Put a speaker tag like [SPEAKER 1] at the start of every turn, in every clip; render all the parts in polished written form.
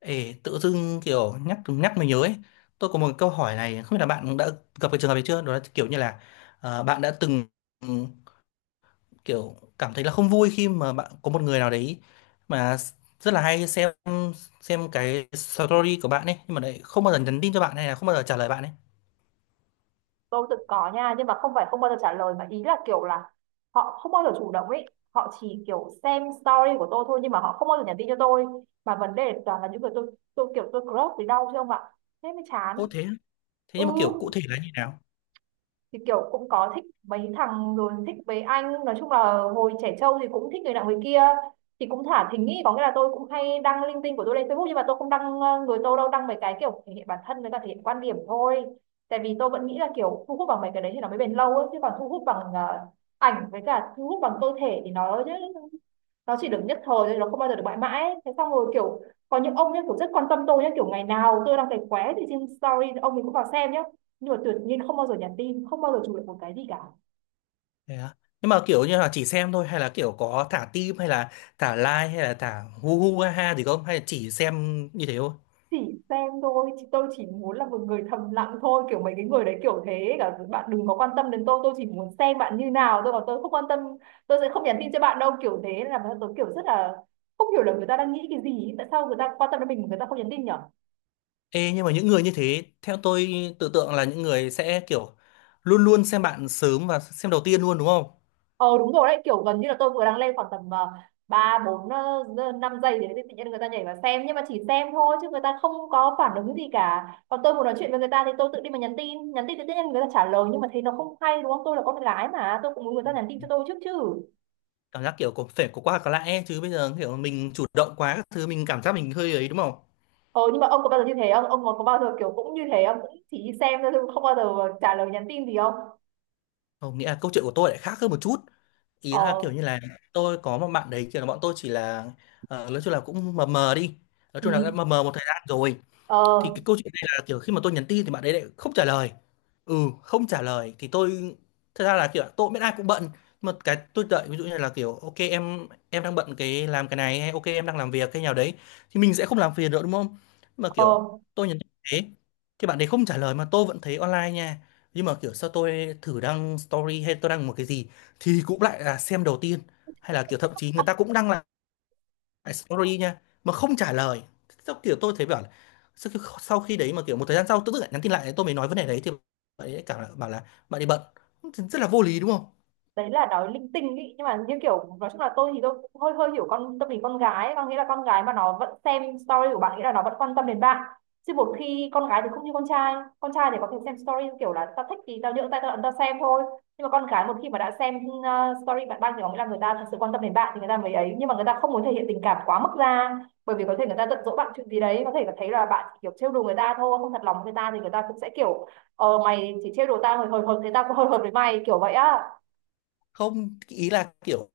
[SPEAKER 1] Ê, tự dưng kiểu nhắc nhắc mình nhớ ấy, tôi có một câu hỏi này không biết là bạn đã gặp cái trường hợp này chưa, đó là kiểu như là bạn đã từng ừm, kiểu cảm thấy là không vui khi mà bạn có một người nào đấy mà rất là hay xem cái story của bạn ấy, nhưng mà lại không bao giờ nhắn tin cho bạn, hay là không bao giờ trả lời bạn ấy.
[SPEAKER 2] Tôi tự có nha, nhưng mà không phải không bao giờ trả lời, mà ý là kiểu là họ không bao giờ chủ động ấy. Họ chỉ kiểu xem story của tôi thôi, nhưng mà họ không bao giờ nhắn tin cho tôi. Mà vấn đề toàn là những người tôi kiểu tôi crush thì đau chứ không ạ. Thế mới chán.
[SPEAKER 1] Ô thế á? Thế
[SPEAKER 2] Ừ,
[SPEAKER 1] nhưng mà kiểu cụ thể là như nào?
[SPEAKER 2] thì kiểu cũng có thích mấy thằng, rồi thích mấy anh, nói chung là hồi trẻ trâu thì cũng thích người nào người kia. Thì cũng thả thính ý, có nghĩa là tôi cũng hay đăng linh tinh của tôi lên Facebook, nhưng mà tôi không đăng người tôi đâu, đăng mấy cái kiểu thể hiện bản thân với cả thể hiện quan điểm thôi. Tại vì tôi vẫn nghĩ là kiểu thu hút bằng mấy cái đấy thì nó mới bền lâu ấy, chứ còn thu hút bằng ảnh với cả thu hút bằng cơ thể thì nó chỉ được nhất thời thôi, nó không bao giờ được mãi mãi. Thế xong rồi kiểu có những ông nhá, kiểu rất quan tâm tôi nhá, kiểu ngày nào tôi đang thấy khóe thì trên story ông mình cũng vào xem nhá. Nhưng mà tuyệt nhiên không bao giờ nhắn tin, không bao giờ chụp được một cái gì cả.
[SPEAKER 1] Thế á? Nhưng mà kiểu như là chỉ xem thôi, hay là kiểu có thả tim, hay là thả like, hay là thả hu hu ha ha gì không, hay là chỉ xem như thế thôi?
[SPEAKER 2] Chỉ xem thôi, tôi chỉ muốn là một người thầm lặng thôi, kiểu mấy cái người đấy kiểu thế, cả bạn đừng có quan tâm đến tôi chỉ muốn xem bạn như nào tôi còn, tôi không quan tâm. Tôi sẽ không nhắn tin cho bạn đâu, kiểu thế. Nên là tôi kiểu rất là không hiểu là người ta đang nghĩ cái gì, tại sao người ta quan tâm đến mình mà người ta không nhắn tin nhở.
[SPEAKER 1] Ê, nhưng mà những người như thế, theo tôi tự tượng là những người sẽ kiểu luôn luôn xem bạn sớm và xem đầu tiên luôn, đúng không?
[SPEAKER 2] Ờ, đúng rồi đấy, kiểu gần như là tôi vừa đang lên khoảng tầm ba bốn năm giây thì tự nhiên người ta nhảy vào xem, nhưng mà chỉ xem thôi chứ người ta không có phản ứng gì cả. Còn tôi muốn nói chuyện với người ta thì tôi tự đi mà nhắn tin. Nhắn tin thì tự nhiên người ta trả lời, nhưng mà thấy nó không hay đúng không? Tôi là con gái mà, tôi cũng muốn người ta nhắn tin cho tôi trước chứ.
[SPEAKER 1] Cảm giác kiểu có phải có qua có lại ấy, chứ bây giờ kiểu mình chủ động quá các thứ mình cảm giác mình hơi ấy, đúng không?
[SPEAKER 2] Ờ nhưng mà ông có bao giờ như thế không? Ông có bao giờ kiểu cũng như thế, ông cũng chỉ đi xem thôi, không bao giờ trả lời nhắn tin gì không?
[SPEAKER 1] Không, nghĩa là câu chuyện của tôi lại khác hơn một chút. Ý là
[SPEAKER 2] Ờ.
[SPEAKER 1] kiểu như là tôi có một bạn đấy, kiểu là bọn tôi chỉ là nói chung là cũng mờ mờ đi. Nói chung là đã
[SPEAKER 2] Ừ.
[SPEAKER 1] mờ mờ một thời gian rồi.
[SPEAKER 2] Ờ.
[SPEAKER 1] Thì cái câu chuyện này là kiểu khi mà tôi nhắn tin thì bạn ấy lại không trả lời, ừ, không trả lời thì tôi, thật ra là kiểu tôi cũng biết ai cũng bận, mà cái tôi đợi ví dụ như là kiểu ok em đang bận cái làm cái này, hay ok em đang làm việc cái nào đấy, thì mình sẽ không làm phiền nữa, đúng không? Mà
[SPEAKER 2] Ờ,
[SPEAKER 1] kiểu tôi nhắn tin thế thì bạn đấy không trả lời mà tôi vẫn thấy online nha, nhưng mà kiểu sao tôi thử đăng story hay tôi đăng một cái gì thì cũng lại là xem đầu tiên, hay là kiểu thậm chí người ta cũng đăng story nha mà không trả lời. Sau kiểu tôi thấy bảo là sau khi đấy mà kiểu một thời gian sau tự dưng lại nhắn tin lại, tôi mới nói vấn đề đấy thì bạn ấy lại cảm bảo là bạn ấy bận, rất là vô lý đúng không?
[SPEAKER 2] đấy là nói linh tinh ý, nhưng mà như kiểu nói chung là tôi thì tôi cũng hơi hơi hiểu con tâm lý con gái ấy. Có nghĩa là con gái mà nó vẫn xem story của bạn nghĩa là nó vẫn quan tâm đến bạn, chứ một khi con gái thì không như con trai. Con trai thì có thể xem story kiểu là tao thích thì tao nhượng tay tao ấn tao xem thôi. Nhưng mà con gái một khi mà đã xem story bạn đăng thì có nghĩa là người ta thật sự quan tâm đến bạn thì người ta mới ấy, nhưng mà người ta không muốn thể hiện tình cảm quá mức ra. Bởi vì có thể người ta giận dỗi bạn chuyện gì đấy, có thể là thấy là bạn chỉ kiểu trêu đùa người ta thôi, không thật lòng với người ta, thì người ta cũng sẽ kiểu mày chỉ trêu đùa tao hồi hồi hồi, thế tao cũng hồi hồi với mày kiểu vậy á.
[SPEAKER 1] Không, ý là kiểu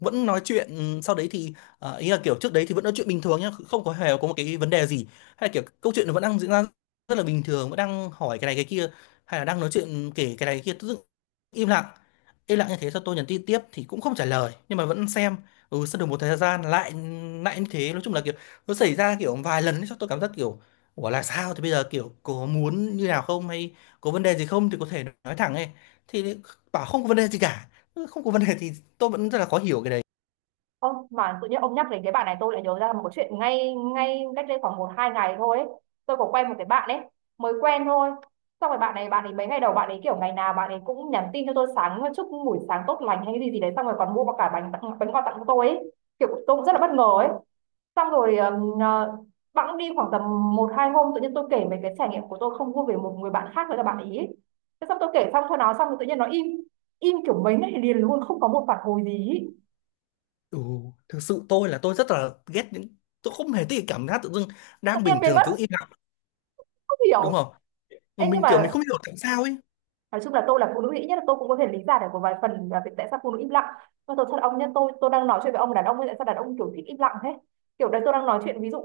[SPEAKER 1] vẫn nói chuyện, ừ, sau đấy thì ý là kiểu trước đấy thì vẫn nói chuyện bình thường nhá, không có hề có một cái vấn đề gì, hay là kiểu câu chuyện nó vẫn đang diễn ra rất là bình thường, vẫn đang hỏi cái này cái kia, hay là đang nói chuyện kể cái này cái kia, tự dưng im lặng. Im lặng như thế sau tôi nhắn tin tiếp thì cũng không trả lời nhưng mà vẫn xem. Ừ, sau được một thời gian lại lại như thế, nói chung là kiểu nó xảy ra kiểu vài lần ấy, sao tôi cảm giác kiểu ủa là sao, thì bây giờ kiểu có muốn như nào không, hay có vấn đề gì không thì có thể nói thẳng ấy, thì bảo không có vấn đề gì cả. Ừ, không có vấn đề thì tôi vẫn rất là khó hiểu cái đấy.
[SPEAKER 2] Ông mà tự nhiên ông nhắc đến cái bạn này tôi lại nhớ ra một cái chuyện ngay ngay cách đây khoảng một hai ngày thôi ấy. Tôi có quen một cái bạn ấy, mới quen thôi, xong rồi bạn này, bạn ấy mấy ngày đầu bạn ấy kiểu ngày nào bạn ấy cũng nhắn tin cho tôi, sáng chúc buổi sáng tốt lành hay cái gì gì đấy, xong rồi còn mua cả bánh, tặng bánh, quà tặng cho tôi ấy. Kiểu tôi cũng rất là bất ngờ ấy. Xong rồi bẵng đi khoảng tầm một hai hôm tự nhiên tôi kể về cái trải nghiệm của tôi không vui về một người bạn khác nữa là bạn ý. Thế xong tôi kể xong cho nó, xong rồi tự nhiên nó im im kiểu mấy ngày liền luôn, không có một phản hồi gì ý.
[SPEAKER 1] Ừ, thực sự tôi là tôi rất là ghét những, tôi không hề thích cái cảm giác tự dưng
[SPEAKER 2] Tự
[SPEAKER 1] đang
[SPEAKER 2] nhiên
[SPEAKER 1] bình
[SPEAKER 2] biến
[SPEAKER 1] thường
[SPEAKER 2] mất.
[SPEAKER 1] tự dưng im lặng,
[SPEAKER 2] Không
[SPEAKER 1] đúng
[SPEAKER 2] hiểu.
[SPEAKER 1] không? Mà
[SPEAKER 2] Ê, nhưng
[SPEAKER 1] mình kiểu mình
[SPEAKER 2] mà
[SPEAKER 1] không hiểu tại sao ấy.
[SPEAKER 2] nói chung là tôi là phụ nữ, ít nhất là tôi cũng có thể lý giải được một vài phần là việc tại sao phụ nữ im lặng. Và tôi thật, ông nhá, tôi đang nói chuyện với ông đàn ông ấy, tại sao đàn ông kiểu thích im lặng thế? Kiểu đấy tôi đang nói chuyện ví dụ,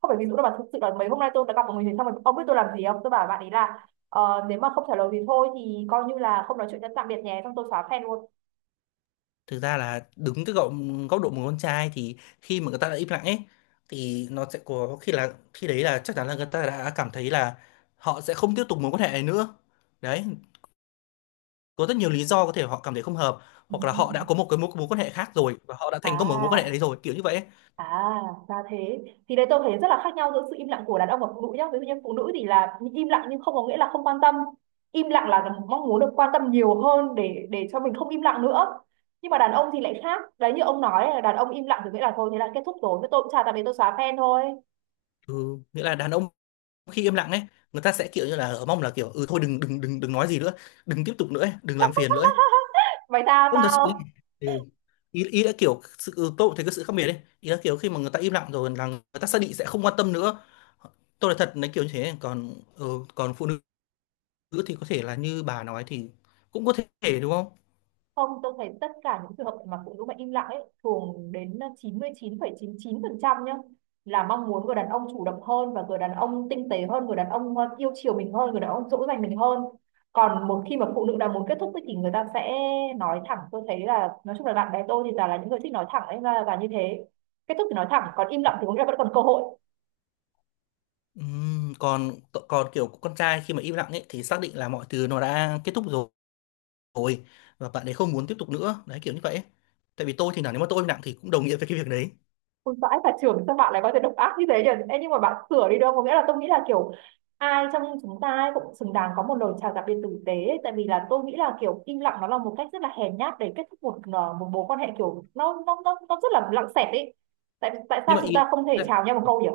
[SPEAKER 2] không phải ví dụ đâu mà thực sự là mấy hôm nay tôi đã gặp một người, xong rồi ông biết tôi làm gì không? Tôi bảo bạn ấy là nếu mà không trả lời thì thôi, thì coi như là không nói chuyện nữa, tạm biệt nhé, xong tôi xóa fan luôn.
[SPEAKER 1] Thực ra là đứng từ góc góc độ một con trai thì khi mà người ta đã im lặng ấy, thì nó sẽ có khi là khi đấy là chắc chắn là người ta đã cảm thấy là họ sẽ không tiếp tục mối quan hệ này nữa. Đấy, có rất nhiều lý do, có thể họ cảm thấy không hợp, hoặc là họ đã có một cái mối mối quan hệ khác rồi và họ đã thành công ở mối quan hệ
[SPEAKER 2] À.
[SPEAKER 1] đấy rồi, kiểu như vậy ấy.
[SPEAKER 2] À, ra thế. Thì đấy tôi thấy rất là khác nhau giữa sự im lặng của đàn ông và phụ nữ nhá. Ví dụ như phụ nữ thì là im lặng nhưng không có nghĩa là không quan tâm. Im lặng là mong muốn được quan tâm nhiều hơn, để cho mình không im lặng nữa. Nhưng mà đàn ông thì lại khác. Đấy, như ông nói là đàn ông im lặng thì nghĩa là thôi thế là kết thúc rồi. Thế tôi cũng chả tạm biệt, tôi xóa fan thôi.
[SPEAKER 1] Ừ, nghĩa là đàn ông khi im lặng ấy, người ta sẽ kiểu như là mong là kiểu ừ thôi đừng đừng đừng đừng nói gì nữa, đừng tiếp tục nữa ấy, đừng làm phiền nữa ấy.
[SPEAKER 2] Mày tao
[SPEAKER 1] Không thật sự ấy.
[SPEAKER 2] tao.
[SPEAKER 1] Ừ. Ý, ý là kiểu sự, ừ, tôi cũng thấy cái sự khác biệt đấy, ý là kiểu khi mà người ta im lặng rồi là người ta xác định sẽ không quan tâm nữa, tôi là thật nói kiểu như thế. Còn, ừ, còn phụ nữ thì có thể là như bà nói thì cũng có thể, đúng không?
[SPEAKER 2] Không, tôi thấy tất cả những trường hợp mà phụ nữ mà im lặng ấy thường đến 99,99% nhá, là mong muốn người đàn ông chủ động hơn và người đàn ông tinh tế hơn, người đàn ông yêu chiều mình hơn, người đàn ông dỗ dành mình hơn. Còn một khi mà phụ nữ đã muốn kết thúc ấy, thì người ta sẽ nói thẳng. Tôi thấy là nói chung là bạn bè tôi thì toàn là những người thích nói thẳng ấy ra là như thế. Kết thúc thì nói thẳng, còn im lặng thì có nghĩa là vẫn còn cơ hội.
[SPEAKER 1] Còn, còn kiểu con trai khi mà im lặng ấy thì xác định là mọi thứ nó đã kết thúc rồi, rồi và bạn ấy không muốn tiếp tục nữa đấy, kiểu như vậy ấy. Tại vì tôi thì là nếu mà tôi im lặng thì cũng đồng nghĩa với cái việc đấy.
[SPEAKER 2] Ôi vãi cả trưởng, sao bạn lại có thể độc ác như thế nhỉ? Ê, nhưng mà bạn sửa đi, đâu có nghĩa là, tôi nghĩ là kiểu ai trong chúng ta ấy cũng xứng đáng có một lời chào tạm biệt tử tế ấy. Tại vì là tôi nghĩ là kiểu im lặng nó là một cách rất là hèn nhát để kết thúc một một mối quan hệ, kiểu nó rất là lặng xẹt ấy, tại tại
[SPEAKER 1] Nhưng
[SPEAKER 2] sao
[SPEAKER 1] mà
[SPEAKER 2] chúng ta không thể
[SPEAKER 1] là,
[SPEAKER 2] chào nhau một câu nhỉ?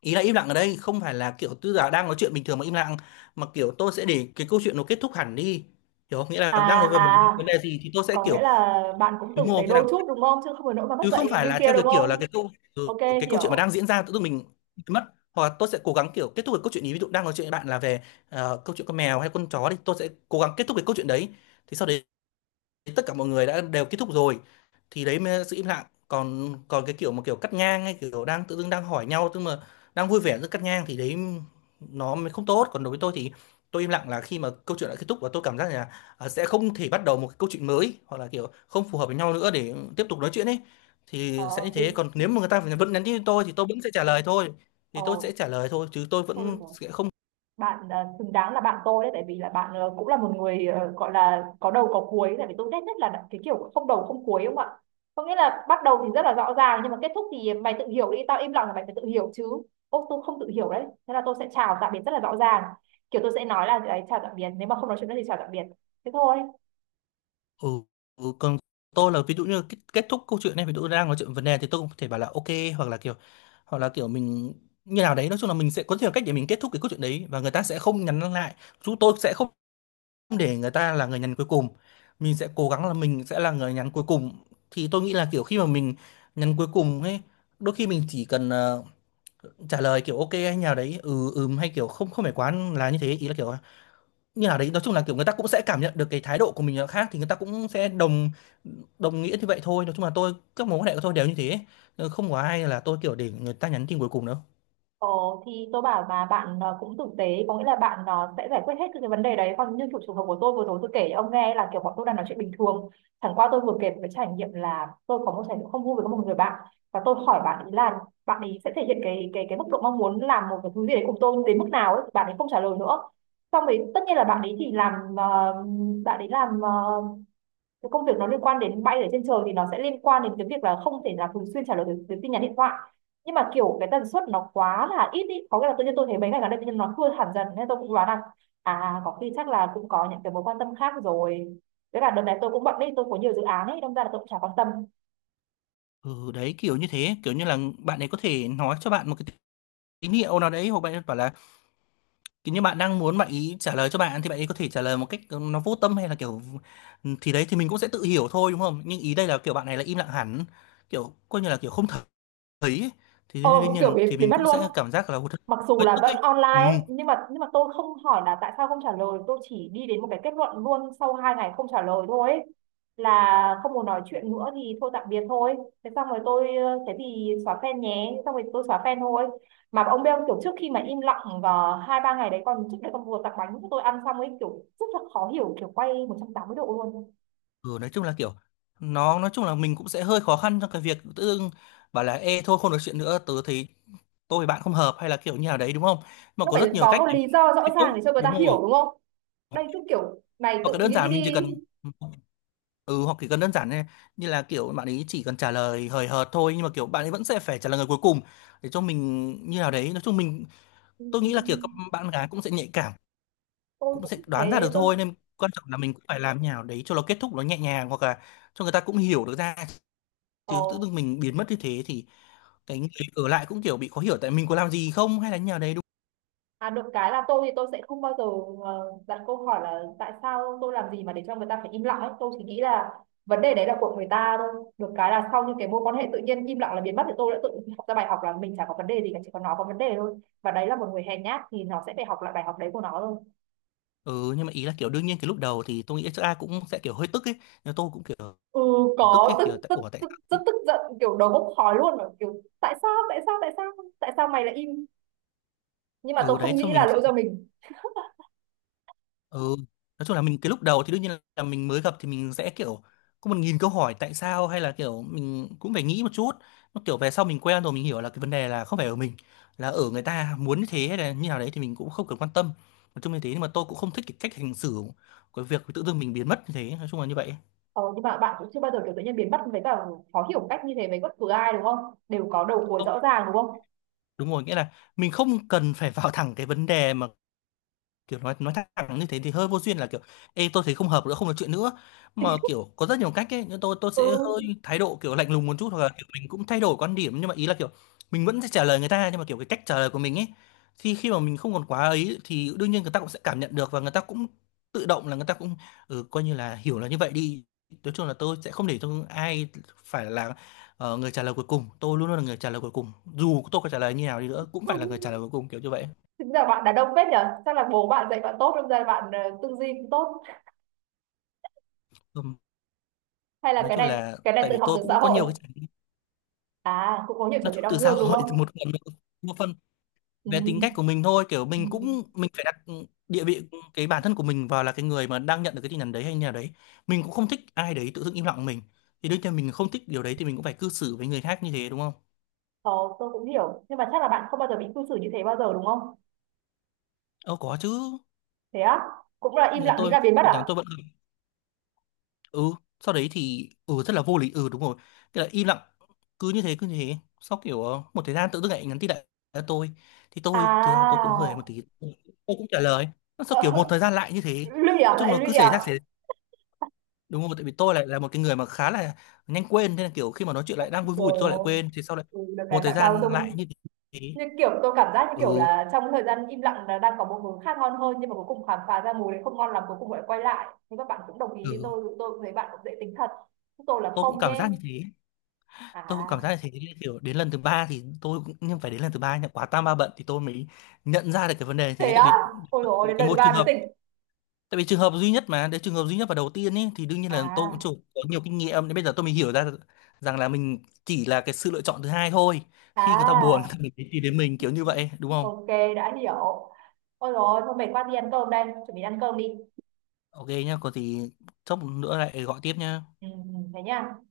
[SPEAKER 1] ý là im lặng ở đây không phải là kiểu tư giả đang nói chuyện bình thường mà im lặng, mà kiểu tôi sẽ để cái câu chuyện nó kết thúc hẳn đi, hiểu không? Nghĩa là
[SPEAKER 2] à
[SPEAKER 1] đang nói về một vấn
[SPEAKER 2] à
[SPEAKER 1] đề gì thì tôi sẽ
[SPEAKER 2] có nghĩa
[SPEAKER 1] kiểu,
[SPEAKER 2] là bạn cũng
[SPEAKER 1] đúng
[SPEAKER 2] tử tế
[SPEAKER 1] không, nghĩa là
[SPEAKER 2] đôi chút đúng không, chứ không phải nỗi mà mất
[SPEAKER 1] chứ không
[SPEAKER 2] dạy
[SPEAKER 1] phải
[SPEAKER 2] như
[SPEAKER 1] là
[SPEAKER 2] kia
[SPEAKER 1] theo cái
[SPEAKER 2] đúng
[SPEAKER 1] kiểu
[SPEAKER 2] không?
[SPEAKER 1] là cái câu, ừ,
[SPEAKER 2] OK.
[SPEAKER 1] cái câu chuyện mà đang
[SPEAKER 2] Hiểu.
[SPEAKER 1] diễn ra tự dưng mình mất, hoặc là tôi sẽ cố gắng kiểu kết thúc cái câu chuyện ý, ví dụ đang nói chuyện với bạn là về câu chuyện con mèo hay con chó đi, tôi sẽ cố gắng kết thúc cái câu chuyện đấy, thì sau đấy tất cả mọi người đã đều kết thúc rồi thì đấy mới là sự im lặng. Còn, còn cái kiểu mà kiểu cắt ngang, hay kiểu đang tự dưng đang hỏi nhau tức mà đang vui vẻ giữa cắt ngang thì đấy nó mới không tốt. Còn đối với tôi thì tôi im lặng là khi mà câu chuyện đã kết thúc và tôi cảm giác là à, sẽ không thể bắt đầu một cái câu chuyện mới hoặc là kiểu không phù hợp với nhau nữa để tiếp tục nói chuyện ấy, thì sẽ như
[SPEAKER 2] ờ thì,
[SPEAKER 1] thế. Còn
[SPEAKER 2] thì
[SPEAKER 1] nếu mà người ta vẫn nhắn tin cho tôi thì tôi vẫn sẽ trả lời thôi,
[SPEAKER 2] ờ
[SPEAKER 1] thì tôi sẽ trả lời thôi, chứ tôi
[SPEAKER 2] thôi được
[SPEAKER 1] vẫn
[SPEAKER 2] rồi,
[SPEAKER 1] sẽ không.
[SPEAKER 2] bạn xứng đáng là bạn tôi đấy, tại vì là bạn cũng là một người gọi là có đầu có cuối, tại vì tôi ghét nhất là cái kiểu không đầu không cuối đúng không ạ. Có nghĩa là bắt đầu thì rất là rõ ràng nhưng mà kết thúc thì mày tự hiểu đi, tao im lặng là mày phải tự hiểu chứ. Ô, tôi không tự hiểu đấy, thế là tôi sẽ chào tạm biệt rất là rõ ràng, kiểu tôi sẽ nói là đấy, chào tạm biệt, nếu mà không nói chuyện nữa thì chào tạm biệt. Thế thôi.
[SPEAKER 1] Ừ, ừ, còn tôi là ví dụ như kết thúc câu chuyện này, ví dụ đang nói chuyện vấn đề thì tôi cũng có thể bảo là ok, hoặc là kiểu hoặc là kiểu mình như nào đấy, nói chung là mình sẽ có nhiều cách để mình kết thúc cái câu chuyện đấy và người ta sẽ không nhắn lại, chúng tôi sẽ không để người ta là người nhắn cuối cùng, mình sẽ cố gắng là mình sẽ là người nhắn cuối cùng. Thì tôi nghĩ là kiểu khi mà mình nhắn cuối cùng ấy, đôi khi mình chỉ cần trả lời kiểu ok hay nào đấy, ừ ừm, hay kiểu không không phải quá là như thế, ý là kiểu như nào đấy, nói chung là kiểu người ta cũng sẽ cảm nhận được cái thái độ của mình là khác, thì người ta cũng sẽ đồng đồng nghĩa như vậy thôi. Nói chung là tôi các mối quan hệ của tôi đều như thế. Ờ, không có ai là tôi kiểu để người ta nhắn tin cuối cùng đâu.
[SPEAKER 2] Ồ, thì tôi bảo mà bạn cũng tử tế, có nghĩa là bạn sẽ giải quyết hết cái vấn đề đấy. Còn như kiểu trường hợp của tôi vừa rồi tôi kể cho ông nghe là kiểu bọn tôi đang nói chuyện bình thường, chẳng qua tôi vừa kể một cái trải nghiệm là tôi có một trải nghiệm không vui với một người bạn, và tôi hỏi bạn ấy là bạn ấy sẽ thể hiện cái mức độ mong muốn làm một cái thứ gì đấy cùng tôi đến mức nào ấy, bạn ấy không trả lời nữa. Xong rồi tất nhiên là bạn ấy làm cái công việc nó liên quan đến bay ở trên trời thì nó sẽ liên quan đến cái việc là không thể là thường xuyên trả lời được được tin nhắn điện thoại. Nhưng mà kiểu cái tần suất nó quá là ít ý, có nghĩa là tự nhiên tôi thấy mấy ngày gần đây tự nhiên nó thưa hẳn dần, nên tôi cũng đoán là à có khi chắc là cũng có những cái mối quan tâm khác rồi, với là đợt này tôi cũng bận đi, tôi có nhiều dự án ấy đâm ra là tôi cũng chả quan tâm.
[SPEAKER 1] Ừ, đấy kiểu như thế, kiểu như là bạn ấy có thể nói cho bạn một cái tín hiệu nào đấy, hoặc bạn ấy bảo là kiểu như bạn đang muốn bạn ý trả lời cho bạn thì bạn ấy có thể trả lời một cách nó vô tâm hay là kiểu, ừ, thì đấy thì mình cũng sẽ tự hiểu thôi đúng không, nhưng ý đây là kiểu bạn này là im lặng hẳn, kiểu coi như là kiểu không thấy ấy. Thì
[SPEAKER 2] ờ
[SPEAKER 1] đương nhiên
[SPEAKER 2] Kiểu
[SPEAKER 1] là
[SPEAKER 2] bị
[SPEAKER 1] thì
[SPEAKER 2] bị
[SPEAKER 1] mình
[SPEAKER 2] mất
[SPEAKER 1] cũng
[SPEAKER 2] luôn,
[SPEAKER 1] sẽ cảm giác là hụt
[SPEAKER 2] mặc dù
[SPEAKER 1] hơi
[SPEAKER 2] là
[SPEAKER 1] tức ấy.
[SPEAKER 2] vẫn
[SPEAKER 1] Ừ.
[SPEAKER 2] online ấy, nhưng mà tôi không hỏi là tại sao không trả lời, tôi chỉ đi đến một cái kết luận luôn sau 2 ngày không trả lời thôi ấy, là không muốn nói chuyện nữa thì thôi tạm biệt thôi. Thế xong rồi tôi thế thì xóa fan nhé, xong rồi tôi xóa fan thôi. Mà ông beo kiểu trước khi mà im lặng vào 2-3 ngày đấy, còn trước đấy còn vừa tặng bánh cho tôi ăn xong ấy, kiểu rất là khó hiểu, kiểu quay 180 độ luôn.
[SPEAKER 1] Ừ, nói chung là kiểu nó nói chung là mình cũng sẽ hơi khó khăn trong cái việc tự dưng bảo là ê thôi không được chuyện nữa, tớ thấy tôi với bạn không hợp hay là kiểu như nào đấy, đúng không? Mà
[SPEAKER 2] Nó
[SPEAKER 1] có
[SPEAKER 2] phải
[SPEAKER 1] rất nhiều
[SPEAKER 2] có
[SPEAKER 1] cách
[SPEAKER 2] một
[SPEAKER 1] để mình
[SPEAKER 2] lý do rõ
[SPEAKER 1] kết thúc,
[SPEAKER 2] ràng để cho người ta
[SPEAKER 1] đúng
[SPEAKER 2] hiểu
[SPEAKER 1] không?
[SPEAKER 2] đúng không? Đây cứ kiểu mày
[SPEAKER 1] Hoặc
[SPEAKER 2] tự
[SPEAKER 1] là đơn
[SPEAKER 2] nghĩ
[SPEAKER 1] giản mình chỉ
[SPEAKER 2] đi.
[SPEAKER 1] cần, ừ, hoặc chỉ cần đơn giản như, như là kiểu bạn ấy chỉ cần trả lời hời hợt thôi, nhưng mà kiểu bạn ấy vẫn sẽ phải trả lời người cuối cùng để cho mình như nào đấy. Nói chung mình,
[SPEAKER 2] Ừ,
[SPEAKER 1] tôi nghĩ là kiểu các bạn gái cũng sẽ nhạy cảm,
[SPEAKER 2] tôi
[SPEAKER 1] cũng sẽ
[SPEAKER 2] cũng
[SPEAKER 1] đoán ra
[SPEAKER 2] thế
[SPEAKER 1] được
[SPEAKER 2] tôi.
[SPEAKER 1] thôi, nên quan trọng là mình cũng phải làm như nào đấy cho nó kết thúc nó nhẹ nhàng, hoặc là cho người ta cũng hiểu được ra.
[SPEAKER 2] Ờ.
[SPEAKER 1] Chứ tự dưng mình biến mất như thế thì cái người ở lại cũng kiểu bị khó hiểu, tại mình có làm gì không hay là như nào đấy, đúng
[SPEAKER 2] À, được cái là tôi thì tôi sẽ không bao giờ đặt câu hỏi là tại sao tôi làm gì mà để cho người ta phải im lặng ấy. Tôi chỉ nghĩ là vấn đề đấy là của người ta thôi. Được cái là sau những cái mối quan hệ tự nhiên im lặng là biến mất thì tôi đã tự học ra bài học là mình chả có vấn đề gì cả, chỉ có nó có vấn đề thôi. Và đấy là một người hèn nhát thì nó sẽ phải học lại bài học đấy của nó thôi.
[SPEAKER 1] không? Ừ, nhưng mà ý là kiểu đương nhiên cái lúc đầu thì tôi nghĩ chắc ai cũng sẽ kiểu hơi tức ấy, nhưng tôi cũng kiểu
[SPEAKER 2] Ừ,
[SPEAKER 1] tức
[SPEAKER 2] có
[SPEAKER 1] ấy,
[SPEAKER 2] tức
[SPEAKER 1] kiểu tại
[SPEAKER 2] tức
[SPEAKER 1] ủa tại
[SPEAKER 2] tức rất
[SPEAKER 1] sao.
[SPEAKER 2] tức giận, kiểu đầu bốc khói luôn, kiểu tại sao tại sao tại sao, tại sao mày lại im, nhưng mà tôi
[SPEAKER 1] Ừ, đấy
[SPEAKER 2] không
[SPEAKER 1] cho
[SPEAKER 2] nghĩ là
[SPEAKER 1] mình.
[SPEAKER 2] lỗi do mình.
[SPEAKER 1] Ừ, nói chung là mình cái lúc đầu thì đương nhiên là mình mới gặp thì mình sẽ kiểu có 1.000 câu hỏi tại sao hay là kiểu mình cũng phải nghĩ một chút. Nó kiểu về sau mình quen rồi mình hiểu là cái vấn đề là không phải ở mình, là ở người ta muốn như thế hay là như nào đấy thì mình cũng không cần quan tâm. Nói chung như thế, nhưng mà tôi cũng không thích cái cách hành xử của việc tự dưng mình biến mất như thế, nói chung là như vậy.
[SPEAKER 2] Ờ, nhưng mà bạn cũng chưa bao giờ kiểu tự nhiên biến mất với cả khó hiểu một cách như thế với bất cứ ai đúng không? Đều có đầu cuối
[SPEAKER 1] Không,
[SPEAKER 2] rõ ràng đúng không?
[SPEAKER 1] đúng rồi, nghĩa là mình không cần phải vào thẳng cái vấn đề mà. Kiểu nói thẳng như thế thì hơi vô duyên, là kiểu ê tôi thấy không hợp nữa, không nói chuyện nữa. Mà kiểu có rất nhiều cách ấy, nhưng tôi
[SPEAKER 2] Ừ.
[SPEAKER 1] sẽ hơi thái độ kiểu lạnh lùng một chút, hoặc là kiểu mình cũng thay đổi quan điểm, nhưng mà ý là kiểu mình vẫn sẽ trả lời người ta, nhưng mà kiểu cái cách trả lời của mình ấy thì khi mà mình không còn quá ấy thì đương nhiên người ta cũng sẽ cảm nhận được, và người ta cũng tự động là người ta cũng, ừ, coi như là hiểu là như vậy đi. Nói chung là tôi sẽ không để cho ai phải là, ờ, người trả lời cuối cùng. Tôi luôn luôn là người trả lời cuối cùng. Dù tôi có trả lời như nào đi nữa cũng phải là người trả lời cuối cùng kiểu như vậy.
[SPEAKER 2] Thực ra bạn đàn ông phết nhở? Chắc là bố bạn dạy bạn tốt đâm ra bạn tư duy cũng tốt. Hay là
[SPEAKER 1] Nói
[SPEAKER 2] cái
[SPEAKER 1] chung
[SPEAKER 2] này
[SPEAKER 1] là
[SPEAKER 2] cái này
[SPEAKER 1] tại
[SPEAKER 2] tự
[SPEAKER 1] vì
[SPEAKER 2] học
[SPEAKER 1] tôi
[SPEAKER 2] từ
[SPEAKER 1] cũng
[SPEAKER 2] xã
[SPEAKER 1] có
[SPEAKER 2] hội.
[SPEAKER 1] nhiều cái trải nghiệm,
[SPEAKER 2] À, cũng có nhiều
[SPEAKER 1] nói
[SPEAKER 2] trải nghiệm
[SPEAKER 1] chung
[SPEAKER 2] đau
[SPEAKER 1] từ xã
[SPEAKER 2] thương đúng
[SPEAKER 1] hội
[SPEAKER 2] không?
[SPEAKER 1] một phần, một phần
[SPEAKER 2] Ừ.
[SPEAKER 1] về tính cách của mình thôi. Kiểu
[SPEAKER 2] Ừ.
[SPEAKER 1] mình cũng mình phải đặt địa vị cái bản thân của mình vào là cái người mà đang nhận được cái tin nhắn đấy hay như nào đấy. Mình cũng không thích ai đấy tự dưng im lặng mình, thì đương nhiên mình không thích điều đấy thì mình cũng phải cư xử với người khác như thế, đúng không?
[SPEAKER 2] Ờ, tôi cũng hiểu. Nhưng mà chắc là bạn không bao giờ bị cư xử như thế bao giờ đúng không?
[SPEAKER 1] Ờ, có chứ.
[SPEAKER 2] Thế á? Cũng là im
[SPEAKER 1] Nhà
[SPEAKER 2] lặng nghĩ
[SPEAKER 1] tôi
[SPEAKER 2] là biến mất
[SPEAKER 1] tin nhắn
[SPEAKER 2] à?
[SPEAKER 1] tôi vẫn, ừ, sau đấy thì ừ rất là vô lý. Ừ, đúng rồi, thế là im lặng. Cứ như thế sau kiểu ờ, một thời gian tự dưng lại nhắn tin lại cho tôi. Thì tôi thực ra tôi cũng hơi một
[SPEAKER 2] À,
[SPEAKER 1] tí, tôi cũng trả lời. Nó sau kiểu một
[SPEAKER 2] ờ,
[SPEAKER 1] thời gian lại như thế.
[SPEAKER 2] lụy à?
[SPEAKER 1] Nói chung
[SPEAKER 2] Lại
[SPEAKER 1] là cứ
[SPEAKER 2] lụy
[SPEAKER 1] xảy
[SPEAKER 2] à?
[SPEAKER 1] ra xảy, đúng rồi, tại vì tôi lại là một cái người mà khá là nhanh quên, nên là kiểu khi mà nói chuyện lại đang vui vui thì
[SPEAKER 2] Rồi,
[SPEAKER 1] tôi lại quên, thì sau lại
[SPEAKER 2] ừ, được
[SPEAKER 1] một
[SPEAKER 2] cái
[SPEAKER 1] thời
[SPEAKER 2] bạn bao
[SPEAKER 1] gian lại
[SPEAKER 2] dung,
[SPEAKER 1] như thế.
[SPEAKER 2] như kiểu tôi cảm giác như kiểu
[SPEAKER 1] Ừ.
[SPEAKER 2] là trong thời gian im lặng là đang có một hướng khác ngon hơn nhưng mà cuối cùng khám phá ra mùi đấy không ngon lắm, cuối cùng lại quay lại, nhưng các bạn cũng đồng ý với
[SPEAKER 1] Ừ,
[SPEAKER 2] tôi cũng thấy bạn cũng dễ tính thật. Chúng tôi là
[SPEAKER 1] tôi cũng
[SPEAKER 2] không
[SPEAKER 1] cảm giác
[SPEAKER 2] nhé.
[SPEAKER 1] như thế. Tôi cũng cảm giác
[SPEAKER 2] À,
[SPEAKER 1] là thế. Kiểu đến lần thứ ba thì tôi cũng, nhưng phải đến lần thứ ba nhá, quá tam ba bận thì tôi mới nhận ra được cái vấn đề thế.
[SPEAKER 2] thế
[SPEAKER 1] Tại
[SPEAKER 2] á.
[SPEAKER 1] vì
[SPEAKER 2] Ôi dồi ôi, đến
[SPEAKER 1] cái
[SPEAKER 2] lần thứ
[SPEAKER 1] một
[SPEAKER 2] ba
[SPEAKER 1] trường
[SPEAKER 2] mới
[SPEAKER 1] hợp,
[SPEAKER 2] tỉnh
[SPEAKER 1] tại vì trường hợp duy nhất mà đấy, trường hợp duy nhất và đầu tiên ấy, thì đương nhiên là tôi cũng
[SPEAKER 2] à?
[SPEAKER 1] chủ có nhiều kinh nghiệm nên bây giờ tôi mới hiểu ra rằng là mình chỉ là cái sự lựa chọn thứ hai thôi, khi người ta buồn
[SPEAKER 2] À,
[SPEAKER 1] thì người ta mới tìm đến mình kiểu như vậy, đúng không?
[SPEAKER 2] ok, đã hiểu. Ôi dồi ôi, thôi mệt quá, đi ăn cơm đây, chuẩn bị ăn cơm đi.
[SPEAKER 1] Ok nhá, có gì chốc nữa lại gọi tiếp nhá.
[SPEAKER 2] Ừ, ừ, thế nhá.